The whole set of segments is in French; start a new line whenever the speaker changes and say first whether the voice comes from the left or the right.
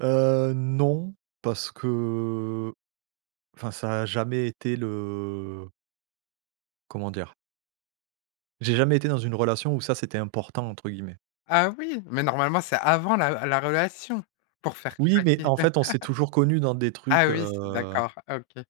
right: Heu, non parce que enfin ça a jamais été le comment dire? J'ai jamais été dans une relation où ça c'était «important» entre guillemets.
left: Ah oui! Mais normalement c'est avant la la relation, pour faire
right: Oui mais
left: craquer.
right: en fait on s'est toujours connu dans des trucs,
left: Ah oui, c'est
right: heu
left: d'accord OK.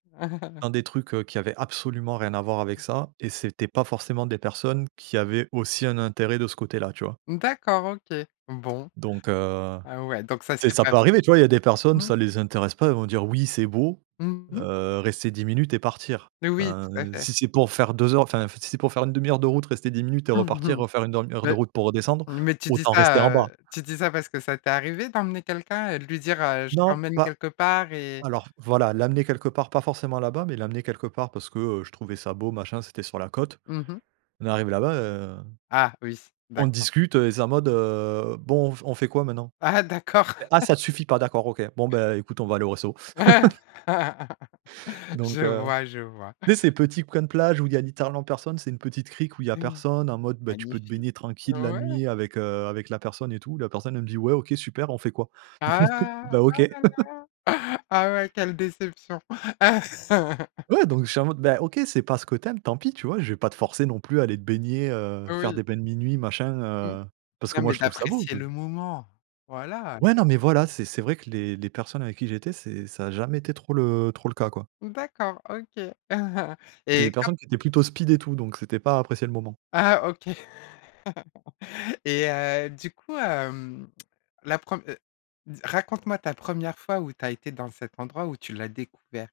right: dans des trucs, heu, qui avaient absolument rien à voir avec ça et c'était pas forcément des personnes qui avaient aussi un intérêt de ce côté là, tu vois?
left: D'accord OK, bon.
right: Donc heu,
left: Heu, ouais donc ça c'est
right: tu sais, ça
left: pas
right: peut
left: fait.
right: arriver tu vois? Il y a des personnes
left: Mmh.
right: ça les intéresse pas, ils vont dire oui c'est beau,
left: Mmh Mh.
right: heu, rester 10 minutes et partir.
left: Mais oui
right: Enfin,
left: tout à fait.
right: si c'est pour faire 2 heures, enfin si c'est pour faire 1/2 heure de route rester 10 minutes et
left: Mmh
right: repartir
left: mh.
right: refaire une heure heure de
left: Beh,
right: route pour redescendre,
left: mais tu dis
right: autant rester en
left: ça,
right: bas.
left: heu, tu dis ça parce que ça t'est arrivé d'emmener quelqu'un et de lui dire, heu, je
right: Non
left: t'emmène
right: pas
left: quelque part et
right: alors voilà, l'amener quelque part pas forcément là-bas, mais l'amener quelque part parce que, heu, je trouvais ça beau machin, c'était sur la côte.
left: Mmh mh.
right: On est arrivé là-bas, heu,
left: Ah oui.
right: on
left: D'accord.
right: discute et c'est en mode, heu, bon on f on fait quoi maintenant?
left: Ah d'accord!
right: Ah ça te suffit pas d'accord OK, bon bah écoute, on va aller au resto.
left: Ouais! Je
right: Donc heu,
left: vois, je vois.
right: tu sais ces petits coin de plage où il y a littéralement personne, c'est une petite crique où il y a
left: [unintelligible]
right: personne en mode bah tu peux te
left: Magnifique.
right: baigner tranquille la
left: Ouais!
right: nuit avec, heu, avec la personne et tout, la personne elle me dit: «Ouais OK super on fait quoi?»
left: Ah!
right: Ben OK.
left: Ah là-là! Ah ouais quelle déception
right: Ouais donc je suis en mode ben OK c'est pas ce que tu aimes tant pis tu vois? Je vais pas te forcer non plus à aller te baigner, heu, faire
left: Oui.
right: des bains minuit machin,
left: Mmh.
right: heu, parce que
left: Non
right: moi
left: mais
right: je trouve ça beau,
left: d'apprécier
right: je
left: le moment! Voilà.
right: Ouais non mais voilà c'est c'est vrai que les les personnes avec qui j'étais c'est ça a jamais été trop le trop le cas quoi.
left: D'accord, OK,
right: C'est des
left: et quand
right: personnes qui étaient plutôt speed et tout donc c'était pas: «apprécier le moment».
left: Ah OK, et heu, du coup, hem, la prem, heu raconte-moi ta première fois où tu as été dans cet endroit, où tu l'as découvert.